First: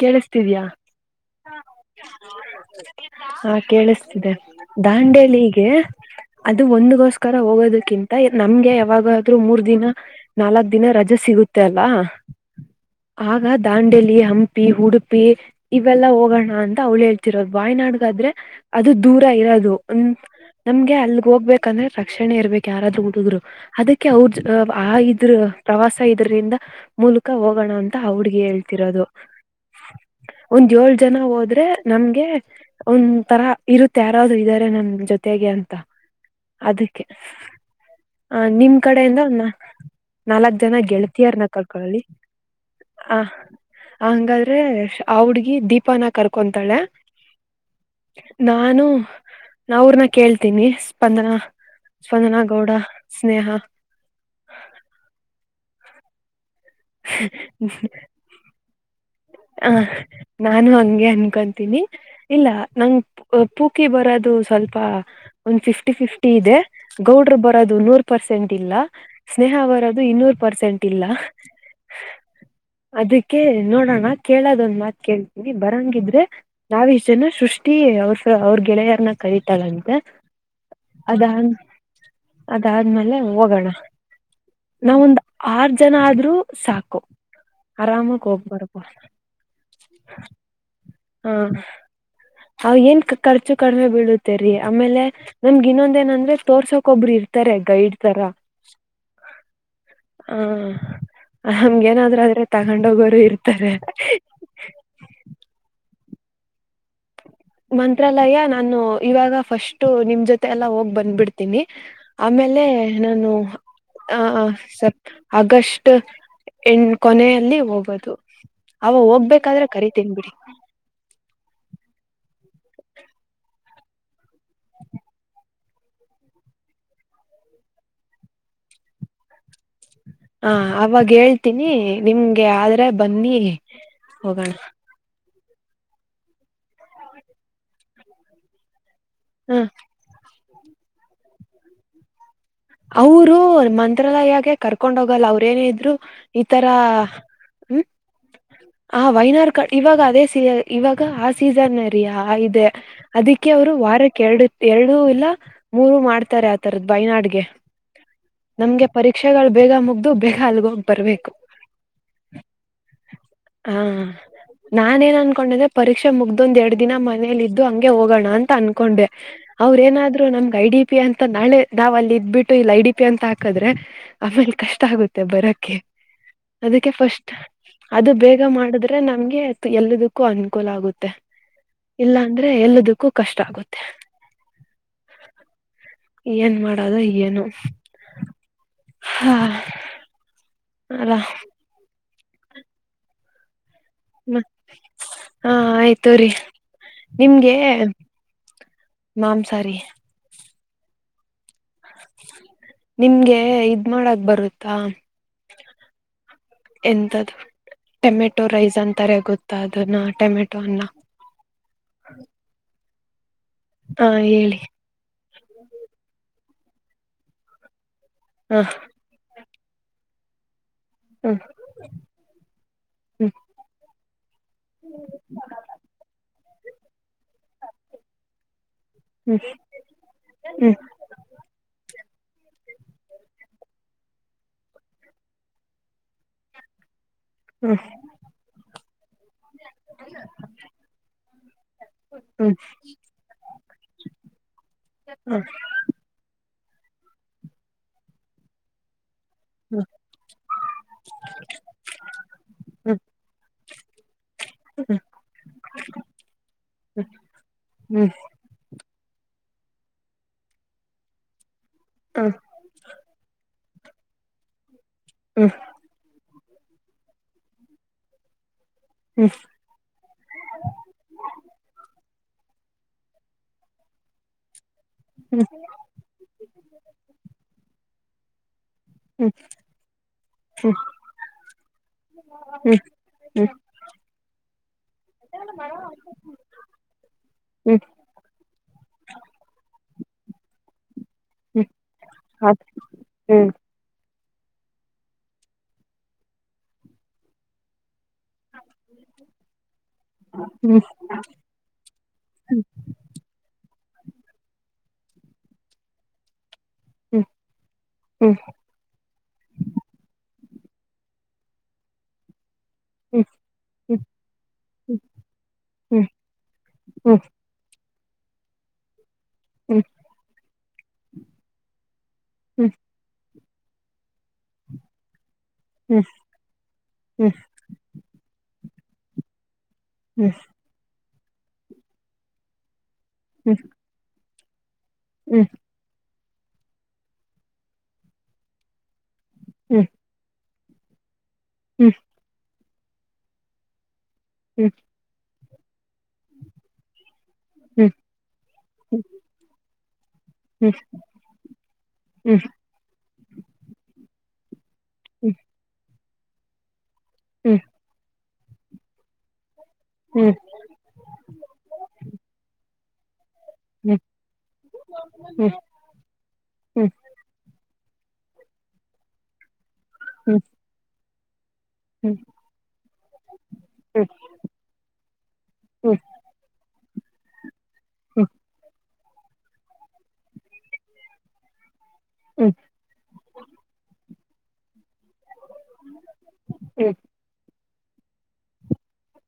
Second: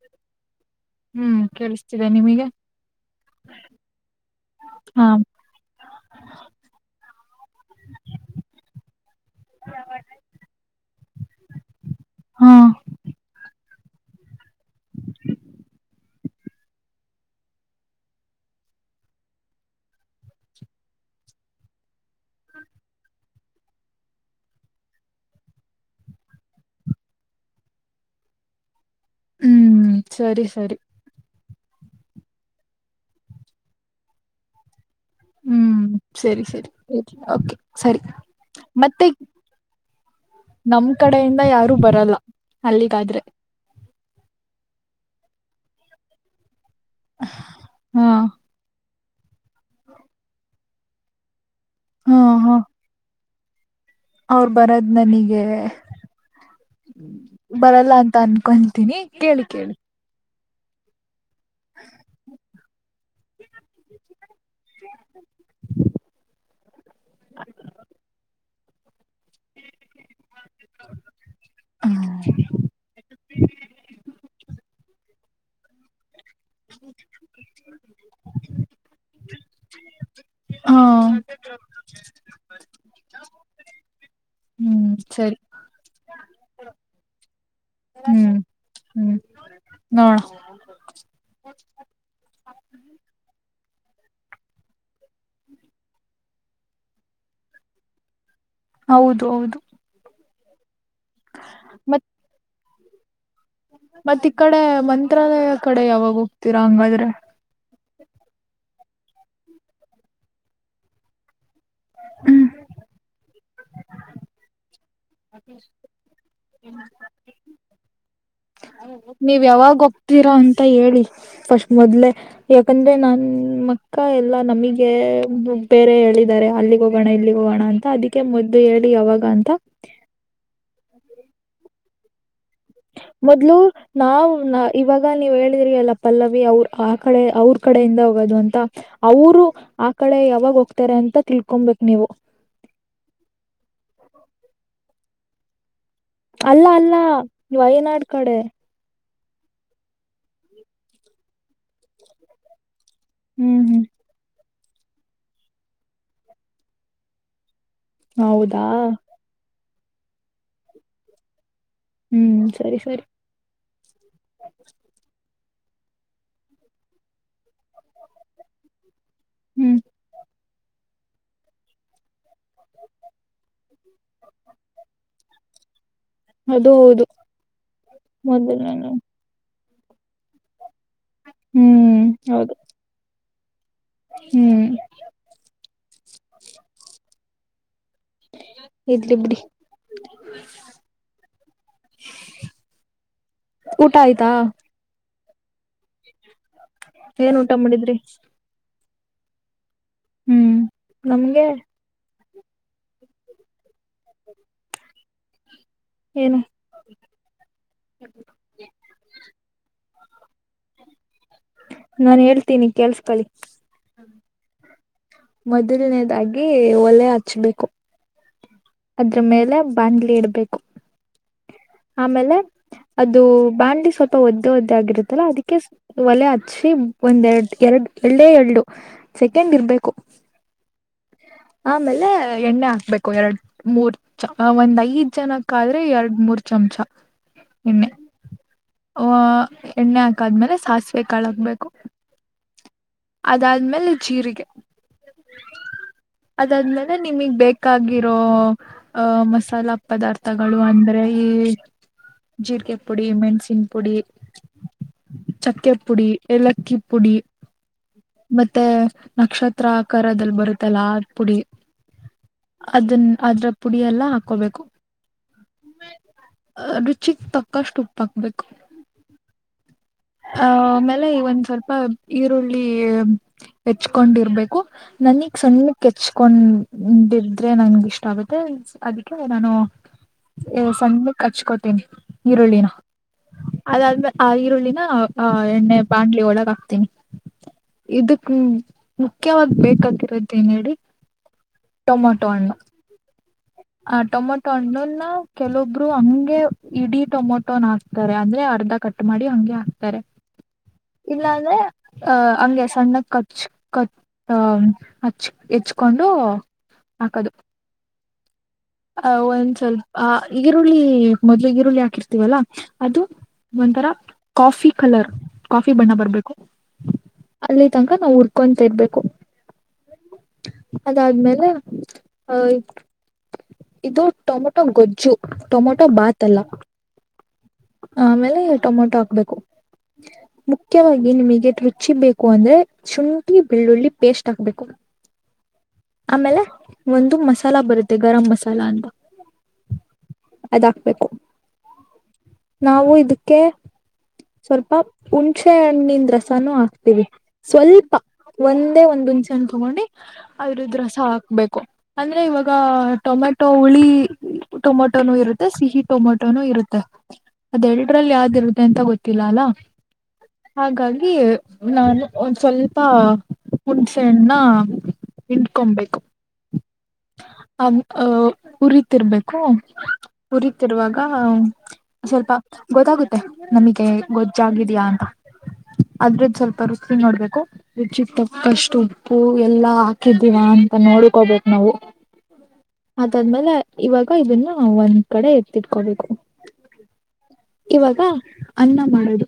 ಕೇಳಿಸ್ತಿದ್ಯಾ ಇಷ್ಟಿದೆ ನಿಮಗೆ ಹಾ ಕೇಳಿಸ್ತಿದೆ ಹಾ ದಾಂಡೇಲಿ ಹೀಗೆ ಅದು ಒಂದ್ಗೋಸ್ಕರ ಹೋಗೋದಕ್ಕಿಂತ ನಮ್ಗೆ ಯಾವಾಗಾದ್ ಮೂರ್ ದಿನ ನಾಲ್ಕ್ ದಿನ ರಜೆ ಸಿಗುತ್ತೆ ಅಲ್ವಾ ಹಾ ಆಗ ದಾಂಡೆಲಿ ಹಂಪಿ ಉಡುಪಿ ಇವೆಲ್ಲಾ ಹೋಗೋಣ ಅಂತ ಅವ್ಳು ಹೇಳ್ತಿರೋದು ವಾಯ್ನಾಡ್ಗಾದ್ರೆ ಅದು ದೂರ ಇರೋದು ಒ ನಮ್ಗೆ ಅಲ್ಗ್ ಹೋಗ್ಬೇಕಂದ್ರೆ ರಕ್ಷಣೆ ಇರ್ಬೇಕಕ್ ಯಾರಾದ್ ಊಟದ್ರು ಅದಕ್ಕೆ ಅವ್ರ ಆ ಇದ್ರ ಪ್ರವಾಸ ಇದ್ರಿಂದ ಮೂಲಕ ಹೋಗೋಣ ಅಂತ ಹುಡ್ಗಿ ಹೇಳ್ತಿ ದು ಹ್ಮ್ ಸರಿ ಒಂದ ಸರಿ ಏಳ್ ಜನ ಹೋದ್ರೆ ಮೆ ನಮ್ಗೆ ಒಂದ್ ತರ ಇರುತ್ತೆ ಯಾರ್ದೂ ಇದ್ದಾರೆ ನಮ್ ಜೊತೆಗೆ ಅಂತ ಹ್ಮ್ ಸರಿ ಸರಿ ಅದಕ್ಕೆ ಓಕೆ ಸರಿ ಆ ನಿಮ್ ಮತ್ತೆ ಕಡೆಯಿಂದ ಉನ್ನ ನಾಲ್ಕ್ ಜನ ನಮ್ ಕಡೆಯಿಂದ ಗೆಳತಿಯಾರನ ಯಾರು ಕರ್ಕೊಳ್ಳಿ ಬರಲ್ಲ ಆ ಅಲ್ಲಿಗಾದ್ರೆ ಹಂಗಾದ್ರೆ ಆ ಹುಡ್ಗಿ ದೀಪಾನ ಕರ್ಕೊಂತಾಳೆ ಹಾ ನಾನು ನ ಅವ್ರನ್ನ ಕೇಳ್ತೀನಿ ಸ್ಪಂದನ ಸ್ವಂದನಾ ಗೌಡ ಸ್ನೇಹ ಅವರು ಬರದ ನನಿಗೆ ಬರಲ್ಲ ಅಂತ ಅನ್ಕೊಂತ ಹ ನಾನು ಹಂಗೆ ಅನ್ಕೊಂತೀನಿ ಇಲ್ಲ ನಂಗ ಪೂಕಿ ಬರೋದು ಸ್ವಲ್ಪ ಒಂದು ಫಿಫ್ಟಿ ಫಿಫ್ಟಿ ಇದೆ ಗೌಡ್ರು ಬರೋದು ನೂರು ಪರ್ಸೆಂಟ್ ದಿಲ್ಲ ಸ್ನೇಹ ಬರದು ಇನ್ನೂರು ಪರ್ಸೆಂಟ್ ಇಲ್ಲ ಅದಕ್ಕೆ ನೋಡೋಣ ಕೇಳೋದೊಂದ್ ಮಾತ್ ಕೇಳ್ತೀನಿ ಬರಂಗಿದ್ರೆ ನಾವಿಷ್ಟ ಜನ ಸೃಷ್ಟಿ ಅವ್ರ ಅವ್ರ ಗೆಳೆಯರನ ಕರತಾಳಂತೆ ಹಾ ಅದಾದ ಅದಾದ್ಮೇಲೆ ಹೋಗೋಣ ಹ್ಮ್ ನಾವೊಂದ್ ಸರಿ ಆರ್ ಜನ ಆದ್ರರು ಸಾಕು ಆರಾಮಾಗ ಹ್ಮ್ ಹೋಗ್ಬಾರಬು ಹ್ಮ್ ನೋಡ ಹಾ ಅವ ಏನ್ ಖರ್ಚು ಕಡಿಮೆ ಬಿಡುತ್ತೇರಿ ಆಮೇಲೆ ನಮ್ಗ ಇನ್ನೊಂದ ಏನಂದ್ರೆ ತೋರ್ಸೋಕ್ ಒಬ್ರಿ ಇರ್ತಿ ಇತಾರೆ ಗೈಡ್ ತರ ಹೌದು ಹೌದು ಹ ಹಮ್ಗೆ ನಾದ್ರರು ಆದ್ರೆ ತಗೊಂಡ ಹೋಗೋರು ಇರ್ತ ಮತ್ತ ಈ ಕಡೆ ಮಂತ್ರಾಲಯ ಕಡೆ ಯಾವಾಗ ಹೋಗ್ತೀರಾ ಹಂಗಾದ್ರೆ ಮಂತ್ರಾಲಯ ನಾನು ಇವಾಗ ಫಸ್ಟ್ ನಿಮ್ ಜೊತೆ ಎಲ್ಲಾ ಹೋಗ್ ಬಂದ್ಬಿಡ್ತೀನಿ ಹ್ಮ್ ಆಮೇಲೆ ನಾನು ಆ ಆಗಸ್ಟ್ ಎ ಕೊನೆಯಲ್ಲಿ ಹೋಗೋದು ಅವ ನೀವ್ ಹೋಗ್ಬೇಕಾದ್ರೆ ಯಾವಾಗ ಕರಿತೀನ್ ಒ್ತರಾ ಬಿಡಿ ಅಂತ ಹೇಳಿ ಪಸ್ಟ್ ಮೊದ್ಲೆ ಯಾಕಂದ್ರೆ ನನ್ ಅಕ್ಕ ಎಲ್ಲಾ ನಮಗೆ ಬೇರೆ ಹೇಳಿದ್ದಾರೆ ಅಲ್ಲಿಗೆ ಹೋಗೋಣ ಇಲ್ಲಿಗೆ ಹೋಗ ಹೋಗೋಣ ಅಂತ ಅದಕ್ಕೆ ಮದ್ದು ಹೇಳಿ ಯಾವಾಗ ಅಂತ ಹ ಅವಾಗ ಹೇಳ್ತೀನಿ ನಿಮ್ಗೆ ಆದ್ರೆ ಬನ್ನಿ ಮೊದ್ಲು ನಾವ್ ಹೋಗೋಣ ಇವಾಗ ನೀವ್ ಹೇಳ ದ್ರ ಅಲ್ಲ ಪಲ್ಲವಿ ಅವ್ರ ಆ ಕಡೆ ಅವ್ರ ಕಡೆಯಿಂದ ಹೋಗೋದು ಅಂತ ಅವರು ಹ ಆ ಕಡೆ ಯಾವಾಗ ಹೋಗ್ತಾರೆ ಅಂತ ತಿಳ್ಕೊಬೇಕಕ್ ನೀವು ಅವರು ಮಂತ್ರಾಲಯಾಗೆ ಕರ್ಕೊಂಡ್ ಹೋಗಲ್ಲ ಅವ್ರೇನೇ ಇದ್ರು ಈ ಅಲ್ಲ ತರ ಅಲ್ಲ ಹ್ಮ್ ವಯನಾಡ್ ಕಡೆ ಆ ವೈನಾರ್ ಕಡ್ ಇವಾಗ ಅದೇ ಸ ಇವಾಗ ಆ ಸೀಸನ್ ರೀ ಇದೆ ಅದಕ್ಕೆ ಹ್ಮ್ ಅವ್ರು ಹ್ಮ್ ವಾರಕ್ಕೆ ಎರಡು ಎರಡು ಇಲ್ಲ ಮೂರು ಮಾಡ್ತಾರೆ ಆತರದ ಹೊಯ್ನಾಡಿಗೆ ಹೌದಾ ನಮ್ಗೆ ಪರೀಕ್ಷೆಗಳು ಬೇಗ ಮುಗ್ದು ಬೇಗ ಅಲ್ಗೋಗ್ ಬರ್ಬೇಕು ಹ್ಮ್ ಸರಿ ಸರಿ ಹಾ ನಾನ ನಂಗ ಕೊಂಡದೆ ಪರೀಕ್ಷೆ ಮುಗ್ದೊಂದ ಎರಡ್ ದಿನ ಮನೇಲಿ ಇದ್ದು ಹಂಗೆ ಹೋಗೋಣ ಅಂತ ಅನ್ಕೊಂಡೆ ಹ್ಮ್ ಅವ್ರ ಎನಾದ್ರು ನಮ್ಗ್ ಐ ಡಿ ಪಿ ಅಂತ ನಾಳೆ ನಾವ್ ಅಲ್ಲಿ ಇದ್ಬಿಟ್ಟು ಇಲ್ಲ ಐಡಿ ಪಿ ಅಂತ ಹಾಕದ್ರೆ ಆಮೇಲೆ ಕಷ್ಟ ಆಗುತ್ತೆ ಬರಕ್ಕೆ ಅದು ಅದಕ್ಕೆ ಹೌದು ಫಸ್ಟ್ ಅದು ಬೇಗ ಮೊದಲ ಮಾಡಿದ್ರೆ ನಮ್ಗೆ ಎಲ್ಲದಕ್ಕೂ ಅನುಕೂಲ ಆಗುತ್ತೆ ಹ್ಮ್ ಇಲ್ಲಾ ಅಂದ್ರೆ ಹೌದು ಎಲ್ಲದಕ್ಕೂ ಕಷ್ಟ ಆಗುತ್ತೆ ಹ್ಮ್ ಏನ್ ಮಾಡೋದು ಏನು ಇರ್ಲಿ ಬಿಡಿ ಹಲೋ ಊಟ ಆಯ್ತಾ ಮ- ಹಾ ಆಯ್ತು ರಿ ಏನ್ ಊಟ ಮಾಡಿದ್ರಿ ಮಾಂಸ ರಿ ಹ್ಮ್ ನಮ್ಗೆ ನಿಮ್ಗೆ ಇದ್ ಮಾಡಕ್ ಬರುತ್ತಾ ಏನು ಎಂತ್ದು ಟೊಮೆಟೊ ರೈಸ್ ಅಂತಾರೆ ಗೊತ್ತಾ ಅದ ನಾ ಟೊಮೆಟೊ ಅನ್ನ ನಾನ್ ಹೇಳ್ತೀನಿ ಕೆಲ್ಸ್ ಕಳಿ ಹಾ ಹೇಳಿ ಮೊದಲನೇದಾಗಿ ಒಲೆ ಹಚ್ಬೇಕು ಹಾ ಅದ್ರ ಮೇಲೆ ಬಂಡ್ಲಿ ಇಡ್ಬೇಕು ಹ್ಮ್ ಆಮೇಲೆ ಅದು ಹ್ಮ್ ಬಂಡ್ಲಿ ಸ್ವಲ್ಪ ಒದ್ದ ತೋತಗಿರುತ್ತಲ್ಲ ಅದಕ್ಕೆ ಒಲೆ ಹಚ್ಚಿ ಒಂದಏರಡು ಎರಡು ಎಳ್ಳೇ ಎರು ಹ್ಮ್ ಸೆಕೆಂಡ್ ಇರ್ಬೇಕು ಹ್ಮ್ ಆಮೇಲೆ ಎಣ್ಣೆ ಹಾಕ್ಬೇಕು ಎರಡು ಮೂರ್ ಒಂದ್ ಐದ್ ಜನಕ್ಕ ಆದ್ರೆ ಎರಡ್ ಮೂರ್ ಮೂರು ಚಮಚ ಹ್ಮ್ ಹ್ಮ್ ಎಣ್ಣೆ ಹ ಎಣ್ಣೆ ಹಾಕಾದ್ಮೇಲೆ ಸಾಸಿವೆ ಕಾಳು ಹಕ್ಬೇಕು ಹ್ಮ್ ಅದಾದ್ಮೇಲೆ ಜೀರಿಗೆ ಅದಾದ್ಮೇಲೆ ನಿಮಗ್ ಬೇಕಾಗಿರೋ ಅ ಮಸಾಲಾ ಹ್ಮ್ ಪದಾರ್ಥಗಳು ಅಂದ್ರೆ ಈ ಜೀಕೆ ಹ್ಮ್ ಪುಡಿ ಮೆಣಸಿನ್ ಪುಡಿ ಹ್ಮ್ ಹ್ಮ್ ಹ್ಮ್ ಹ್ಮ್ ಚಕ್ಕೆ ಪುಡಿ ಏಲಕ್ಕಿ ಹ್ಮ್ ಪುಡಿ ಹ್ಮ್ ಮತ್ತೆ ನಕ್ಷತ್ರ ಹತ್ರ ಆಕಾರದಲ್ಲಿ ಬರುತ್ತಲ್ಲ ಆ ಪುಡಿ ಹ್ಮ್ ಅದನ್ನ ಅದ್ರ ಪುಡಿ ಎಲ್ಲ ಹಾಕೋಬೇಕು ಹ್ಮ ರುಚಿ ತಕ್ಕಷ್ಟು ಉಪ್ಪ ಹಾಕ್ಬೇಕು ಹ್ಮ ಆ ಆಮೇಲೆ ಒಂದ್ ಸ್ವಲ್ಪ ಈರುಳ್ಳಿ ಹೆಚ್ಕೊಂಡಿರ್ಬೇಕು ನನಗ್ ಸಣ್ಣ ಕೆಚ್ಕೊಂಡಿದ್ರೆ ನಂಗೆ ಇಷ್ಟ ಆಗುತ್ತೆ ಅದಕ್ಕೆ ನಾನು ಸಂಜ ಹಚ್ಕೊತೀನಿ ಈರುಳ್ಳಿನ ಹ್ಮ್ ಹ್ಮ್ ಹ್ಮ್ ಅದಾದ್ಮೇಲೆ ಆ ಈರುಳ್ಳಿ ಆ ಎಣ್ಣೆ ಬಾಂಡ್ಲಿ ಒಳಗ ಹಾಕ್ತೀನಿ ಹ್ಮ್ ಇದಕ್ ಮುಖ್ಯವಾದ ಡಿ ಹ್ಮ್ ಟೊಮೆಟೋ ಹಣ್ಣ ಅದ್ ಹ್ಮ್ ಆ ಟೊಮಟೊ ತಟಣ್ಣಲ್ನ ಕೆಲವೊಬ್ರು ಹಂಗೆ ಇಡೀ ಟೊಮೊಟೊ ನಾಸ್ ತಾರೆ ಅಂದ್ರೆ ಅರ್ಧ ಕಟ್ ಮಾಡಿ ಹಂಗೆ ಹ್ಮ್ ಇಲ್ಲ ಅಂದ್ರೆ ಅಹ ಹ್ಮ್ ಹಂಗೆ ಸಣ್ಣದ ಖರ್ಚು ಕಟ್ಟ ಹಚ್ ಹೆಚ್ಕೊಂಡು ಹ್ಮ್ ಹ್ಮ್ ಆ ಒಂದ್ ಸ್ವಲ್ಪ ಈರುಳ್ಳಿ ಮೊದ್ಲು ಈರುಳ್ಳಿ ಹಾಕಿರ್ತೀವಲ್ಲ ಅದು ಹ್ಮ್ ಹ್ಮ್ ಒಂಥರ ಕಾಫಿ ಹ್ಮ್ ಕಲರ್ ಕಾಫಿ ಬಣ್ಣ ಹ್ಮ್ ಹ್ಮ್ ಬರ್ಬೇಕು ಹ್ಮ್ ಹ್ಮ್ ಅಲ್ಲಿ ತನಕ ನಾವವು ಹುರ್ಕೊಂತ ಇರ್ಬೇಕು ಹ್ಮ್ ಹ್ಮ್ ಹ್ಮ್ ಹ್ಮ್ ಅದಾದ್ಮೇಲೆ ಅಹ ಇದು ಟೊಮೆಟೊ ಗೊಜ್ಜು ಟೊಮೊಟೊ ಹ್ಮ್ ಹ್ಮ್ ಬಾತ್ಲ್ಲ ಹ್ಮ್ ಹ್ಮ್ ಹ್ಮ್ ಹ್ಮ್ ಹ್ಮ್ ಹ್ಮ್ ಹ್ಮ್ ಹ್ಮ್ ಹ್ಮ್ ಆಮೇಲೆ ಟೊಮೊಟೊ ಹಾಕ್ಬೇಕು ಹ್ಮ್ ಹ್ಮ್ ಹ್ಮ್ ಹ್ಮ್ ಹ್ಮ್ ಮುಖ್ಯವಾಗಿ ನಿಮಗೆ ರುಚಿ ಬೇಕು ಅಂದ್ರೆ ಶುಂಠಿ ಬೆಳ್ಳುಳ್ಳಿ ಪೇಸ್ಟ್ ತಕ್ಬೇಕು ಹ್ಮ್ ಆಮೇಲೆ ಒಂದು ಮಸಾಲ ಬರುತ್ತೆ ಗರಂ್ ಮಸಾಲ ಅಂತ ಹ್ಮ ಅದ್ ಹಾಕ್ಬೇಕು ಹ್ಮ್ ನಾವು ಇದಕ್ಕೆ ಸ್ವಲ್ಪ ಹುಣಚೆ ಹಣ್ಣನ್ ರಸನುೂ ಹಾಕ್ತಿೀವಿ ಸ್ವಲ್ಪ ಒಂದೇ ಒಂದ್ ಹುಣಸೆ ಅನ್ ತಗೊಂಡಿ ಹ್ಮ್ ಹ್ಮ್ ಅ್ರದ್ದ ಹಾ ರಸ ಹಾಕ್ಬೇಕು ಅಂದ್ರೆ ಹ್ಮ್ ಹ್ಮ್ ಇವಾಗ ಟೊಮೆಟೊ ಹುಳಿ ಟೊಮೊಟೋನು ಇರುತ್ತೆ ಸಿಹಿ ಟೊಮೊಟೊನು ಇರುತ್ತೆ ಅದೆ ಹ್ಮ್ ಎಲ್ಡರಲ್ಲಿ ಯಾವ್ದ್ ಇರುತ್ತ ಎಂತ ಗೊತ್ತಿಲ್ಲ ಅಲ್ಲ ಹಾಗಾಗಿ ನಾನು ಒಂದ ಸ್ವಲ್ಪ ಹ್ಮ್ ಹುಣ್ಸೆಣ್ಣ ಹ್ಮ್ ಹ್ಮ್ ಹ್ಮ್ ಇಂಡಕೊಬೇಕು ಹ್ಮ್ ಉರಿತಿರ್ಬೇಕು ಹುರಿತಿರುವಾಗ ಸ್ವಲ್ಪ ಗೊತ್ತಾಗುತ್ತೆ ನಮಗೆ ಗೊಜ್ಜಾಗಿದಯಾ ಅಂತ ಅದ್ರದ ಸ್ವಲ್ಪ ರುಚಿ ನೋಡ್ಬೇಕುರು ರುಚಿಗೆಟಕ್ಟು ಉಪ್ಪು ಎಲ್ಲಾ ಹಾಕಿದ್ದೀವಾ ಅಂತ ನೋಡ್ಕೋಬೇಕ ನಾವು ಅದಾದ್ಮೇಲೆ ಇವಾಗ ಅಕ್ಕ ಇದನ್ನ ಒಂದ್ ಕಡೆ ಎತ್ತಿಟ್ಕೊಬೇಕು ಇವಾಗ ಅನ್ನ ಮಾಡೋದು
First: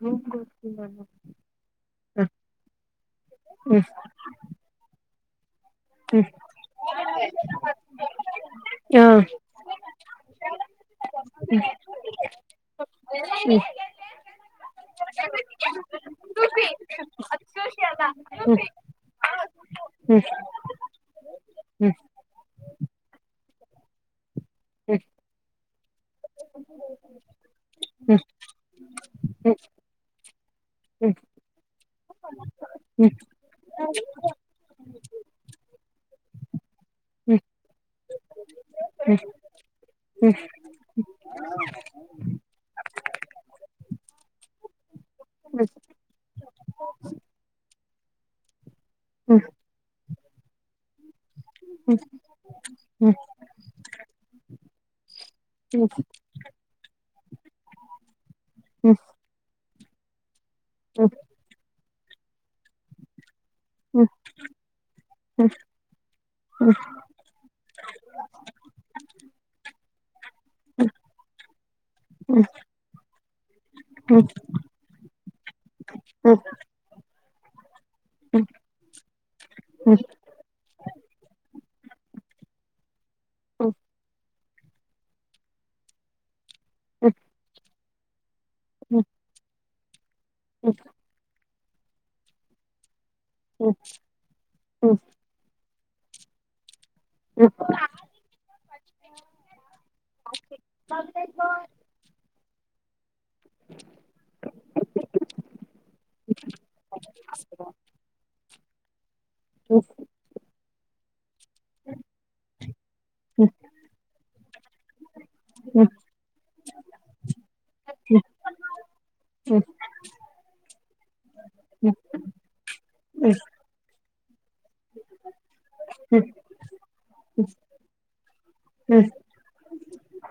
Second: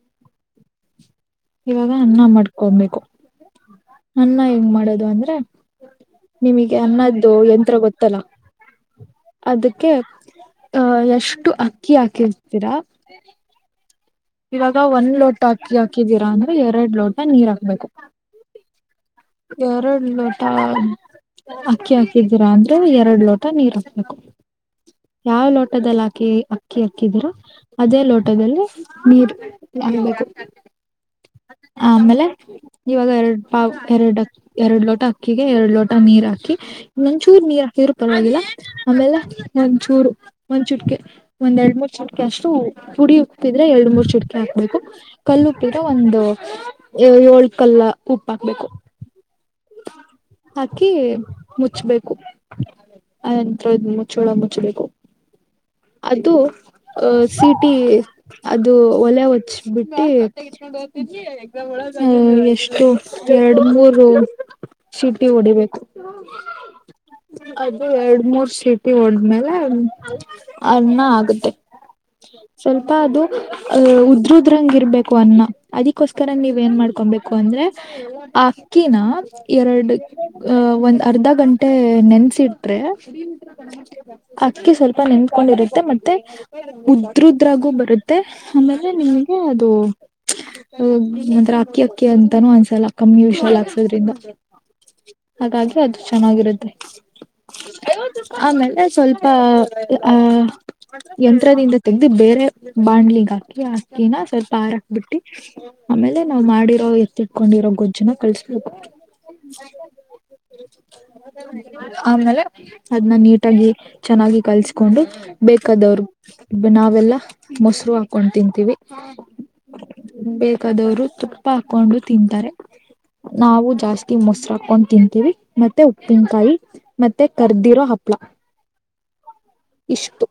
ಹ್ಮತ [inaudible] ಇವಾಗ ಅನ್ನ ಮಾಡ್ಕೊಬೇಕು ಅನ್ನ ಹೆಂಗ್ ಮಾಡೋದು ಅಂದ್ರೆ ಹ್ಮ್ ನಿಮಗೆ ಅನ್ನದ್ದು ಯಂತ್ರ ಗೊತ್ತಲ್ಲ ಅದಕ್ಕೆ ಅಹ ಎಷ್ಟು ಅಕ್ಕಿ ಹಾಕಿರ್ತೀರಾ ಇವಾಗ ಒಂದ್ ಲೋಟ ಹಕ್ಕಿ ಹಾಕಿದೀರಾ ಅಂದ್ರೆ ಎರಡ್ ಲೋಟ ನೀರ್ ಹಾಕ್ಬೇಕು ಸರಿ [unintelligible] ಎರಡು ಲೋಟ ಅಕ್ಕಿ ಹಾಕಿದೀರಾ ಅಂದ್ರೂ ಎರಡ್ ಲೋಟ ನೀರ್ ಹಾಕ್ಬೇಕು ಯಾವ್ ಲೋಟದಲ್ಲಿ ಹಾ ಅಕ್ಕಿ ಅಕ್ಕಿ ಹಕ್ಕಿದರ ಅದೇ ಲೋಟದಲ್ಲಿ ನೀರ್ ಹ್ಮ್ ಆಮೇಲೆ ಇವಾಗ ಎರಡು ಪಾವ ಎರಡು ಅಕ್ಕ ಎರಡ್ ಲೋಟ ಅಕ್ಕಿಗೆ ಎರಡ್ ಲೋಟ ನೀರ್ ಹಾಕಿ ಇನ್ನೊಂಚೂರು ನೀರ್ ಹಾಕಿದ್ರರು ಪರವಾಗಿಲ್ಲ ಹ್ಮ್ ಆಮೇಲೆ ಒಂ ಚೂರು ಹ್ಮ್ ಒಂಚೂಟಕ ಒಂದ್ ಎರಡ್ ಮೂರ್ ಚಿಟಕೆ ಅಷ್ಟು ಹುಡಿ ಉಪ್ಪಿದ್ರೆ ಎರಡ್ ಮೂರ್ ಚಿಟಕಿ ಹಾಕ್ಬೇಕು ಕಲ್ಲುಪ್ಪಿದ್ರೆ ಒಂದು ಏಳ್ಕಲ್ಲ ಉಪ್ಪ ಹಾಕ್ಬೇಕು. ಹ್ಮ ಹಾಕಿ ಮುಚ್ಬೇಕು ಆನಂತರ ಮುಚ್ಚೋಳ ಮುಚ್ಬೇಕು. [unintelligible] ಅಹ ಸಿಟಿ ಅದು ಒಲೆ ಒಚ್ಬಿಟ್ಟಿ. ಹ ಎಷ್ಟು ಎರಡು ಮೂೂರು ಸೀಟಿ ಹೊಡಿಬೇಕು. ಅದು ಎರಡ್ ಮೂರ್ ಸೀಟಿ ಒಡ್ಮೆಲೆ. ಅನ್ನ ಆಗುತ್ತೆ ಸ್ವಲ್ಪ ಅದು. ಅಹ ಉದ್ರದ್ರಂಗ ಇರ್ಬೇಕು ಅನ್ನ ಅದಿಕ್ಕೋಸ್ಕರ ನೀವ್ ಏನ್ ಮಾಡ್ಕೊಬೇಕು ಅಂದ್ರೆ. ಅಕ್ಕಿನ ಎರಡು ಅ ಒಂದು ಅರ್ಧ ಗಂಟೆ ನೆನ್ಸಿಟ್ರೆ. ಅಕ್ಕಿ ಸ್ವಲ್ಪ ನಿನ್ತ್ಕೊಂಡಿರುತ್ತೆ ಮತ್ತೆ. ಉದ್ರದ್ರಾಗು ಬರುತ್ತೆ ಆಮೇಲೆ ನಿಮ್ಗೆ ಅದು ಹ ನಂತರ ಅಕ್ಕಿ ಅಕ್ಕಿ ಅಂತಾನೂ ಅನ್ಸಲ್ಲ ಕಮ್ಮೂಷಲ್ ಹಾಸೋದ್ರಿಂದ ಹಾಗಾಗಿ ಅದು ಚೆನ್ನಾಗಿರುತ್ತೆ. ಆಮೇಲೆ ಸ್ವಲ್ಪ ಆಹ ಯಂತ್ರದಿಂದ ತೆಗೆದು ಬೇರೆ ಬಾಣ್ಲಿಗ್ ಹಾಕಿ ಅಕ್ಕಿನ ಸ್ವಲ್ಪ ಹರಾಕ್ ಬಿಟ್ಟಿ ಆಮೇಲೆ ನಾವ್ ಮಾಡಿರೋ ಎತ್ತಿಟ್ಕೊಂಡಿರೋ ಗೊಜ್ದು ಚೆನ್ನಾಗಿ ಕಳಿಸ್ಬೇಕು [unintelligible] ಆಮೇಲೆ ಅದ್ನ ನೀಟಾಗಿ ಚೆನ್ನಾಗಿ ಕಲ್ಸ್ಕೊಂಡು ಬೇಕಾದವರು ನಾವೆಲ್ಲಾ ಮೊಸರು ಹಾಕೊಂಡ್ ತಿಂತೀವಿ. ಬೇಕಾದವರು ತುಪ್ಪ ಹಾಕೊಂಡು ತಿಂತಾರೆ. ನಾವು ಜಾಸ್ತಿ ಮೊಸರು ಹಾಕೊಂಡ್ ತಿಂತೀವಿ ಮತ್ತೆ ಉಪ್ಪಿನಕಾಯಿ ಮತ್ತೆ ಕರ್ದಿರೋ ಹಪ್ಳ. ಇಷ್ಟು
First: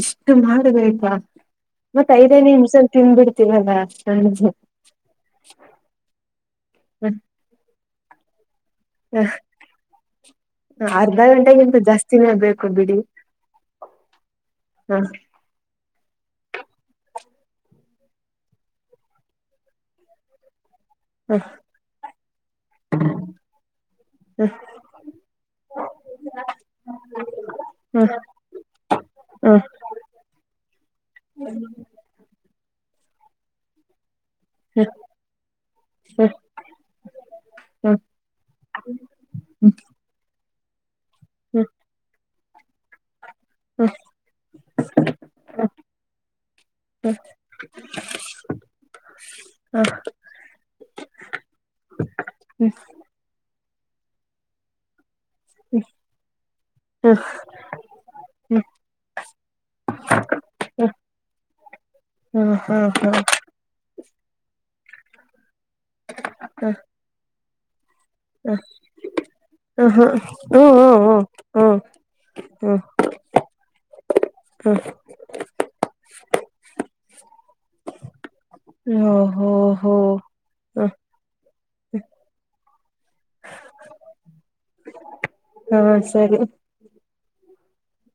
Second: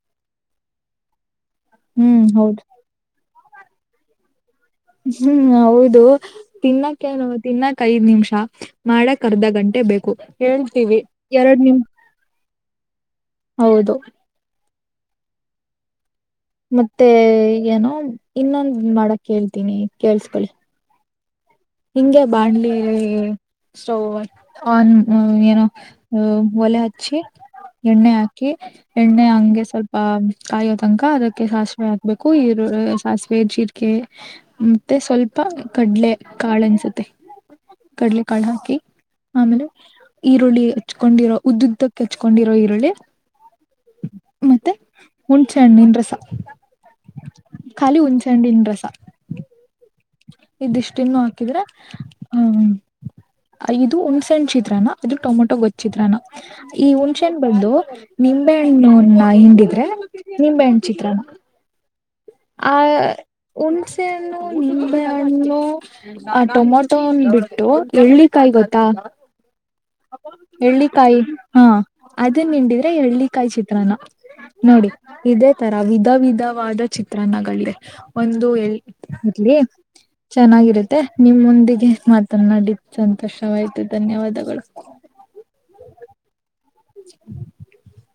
ಇಷ್ಟು ಮಾಡ್ಬೇಕಾ ಮತ್ತೆ ಹ್ಮ್ ಐದೈ ಹೌದು ನಿಮಿಷ ತಿನ್ಬಿಡ್ತೀವಲ್ಲ ನ ಹ್ಮ್ ಹೌದು ತಿನ್ನಕ್ಕೇನು ತಿನ್ನಕ್ ಐದ್ ನಿಮಿಷ. ಮಾಡಕ್ ಅರ್ಧ ಗಂಟೆ ಬೇಕು ಹೇಳ್ತೀವಿ ಅರ್ಧ ಎರಡ್ ಗಂಟೆಗಿಂತ ನಿಮ್ ಜಾಸ್ತಿನೇ ಬೇಕು ಹೌದು ಹಾ ಮತ್ತೆ ಏನೋ ಇನ್ನೊಂದ ಮಾಡಕ್ ಹೇಳ್ತೀನಿ ಕೇಳ್ಸ್ಕೊಳ್ಳಿ. ಹ ಹಿಂಗೆ ಬಾಣ್ಲೆ ಸ್ಟೋವನ್ ಹ ಯ ಏನೋ ಒಲೆ ಹಚ್ಚಿ. ಹ ಹ ಎಣ್ಣೆ ಹಾಕಿ ಎಣ್ಣೆ ಹಂಗೆ ಸ್ವಲ್ಪ ಕಾಯೋ ತನಕ ಅದಕ್ಕೆ ಸಾಸಿವೆ ಹಾಕ್ಬೇಕು ಈ ಸಾಸಿವೆ ಜೀರ್ಕೆ ಹ ಮತ್ತೆ ಸ್ವಲ್ಪ ಕಡ್ಲೆ. ಹ ಹ ಕಾಳು ಅನ್ಸುತ್ತೆ ಕಡಲೆ ಕಾಳು ಹಾಕಿ ಆಮೇಲೆ ಹ್ಮ್ ಈರುಳ್ಳಿ. ಹಚ್ಕೊಂಡಿರೋ ಉದ್ದುದ್ದಕ್ಕೆ ಹಚ್ಕೊಂಡಿರೋ ಈರುಳ್ಳಿ. ಮತ್ತೆ ಹುಣ್ಣ್ಸೆ ಹಣ್ಣಿನ್ ರಸ. ಖಾಲಿ ಹುಣ್ಣ್ಸೆ ಹಣ್ಣಿನ್ ರಸ. ಇದಿಷ್ಟ ಇನ್ನು ಹಾಕಿದ್ರೆ ಹ ಇದು ಹುಂಣ್ಣ್ಸೆನ್ ಚಿತ್ರನ. ಇದ್ರ ಟೊಮೆಟೊ ಗೊಚ್ಚಿದ್ರಾನ ಈ ಹ್ಮ್ ಹುನ್ಸೆನ್ ಬನ್ದು ಹ್ಮ್ ನಿಂಬೆಹಣ್ಣುನ ಹಿಂಡಿದ್ರೆ. ನಿಂಬೆಣ್ ಚಿತ್ರಾನ್ನ ಹ ಹ್ಮ್ ಹ್ಮ್ ಹ್ಮ್ ಹ್ಮ್ ಹ್ಮ್ ಹ್ಮ್ ಹ್ಮ್ ಹ್ಮ್ ಹ್ಮ್ ಹೂಣ್ಸ್ ಹುಣ್ಣ್ಸೆಣ್ಣು ಹಣ್ಣು ಆ ಹ್ಮ್ ಟೊಮೊಟೋ ಒನ್ ಬಿಟ್ಟು. ಎಳ್ಳಿ ಕಾಯಿ ಗೊತ್ತಾ. ಹ ಹಾ ಎಳ್ಳಿಕಾಯಿ ಹ್ಮ್ ಹಾ ಹ್ಮ್ ಅದನ್ನ ಹ್ಮ್ ಹ್ಮ್ ನಿಂಡಿದ್ರೆ ಎಳ್ಳಿಕಾಯಿ ಚಿತ್ರಾನ. ಹ್ಮ್ ನೋಡಿ ಇದೇ ತರ ವಿಧ ವಿಧವಾದ ಚಿತ್ರನ್ನಗಳಿವೆ. ಒಂದು ಎ ಹ್ಮ್ ಓ ಹೋ ಇರ್ಲಿ ಹೋ ಚೆನ್ನಾಗಿರುತ್ತೆ ನಿಮ್ಮ ಮುಂದಿಗೆ ಮಾತನಾಡಿ. ಸಂತೋಷವಾಯ್ತು ಧನ್ಯವಾದಗಳು. ಹಾ ಸರಿ [unintelligible]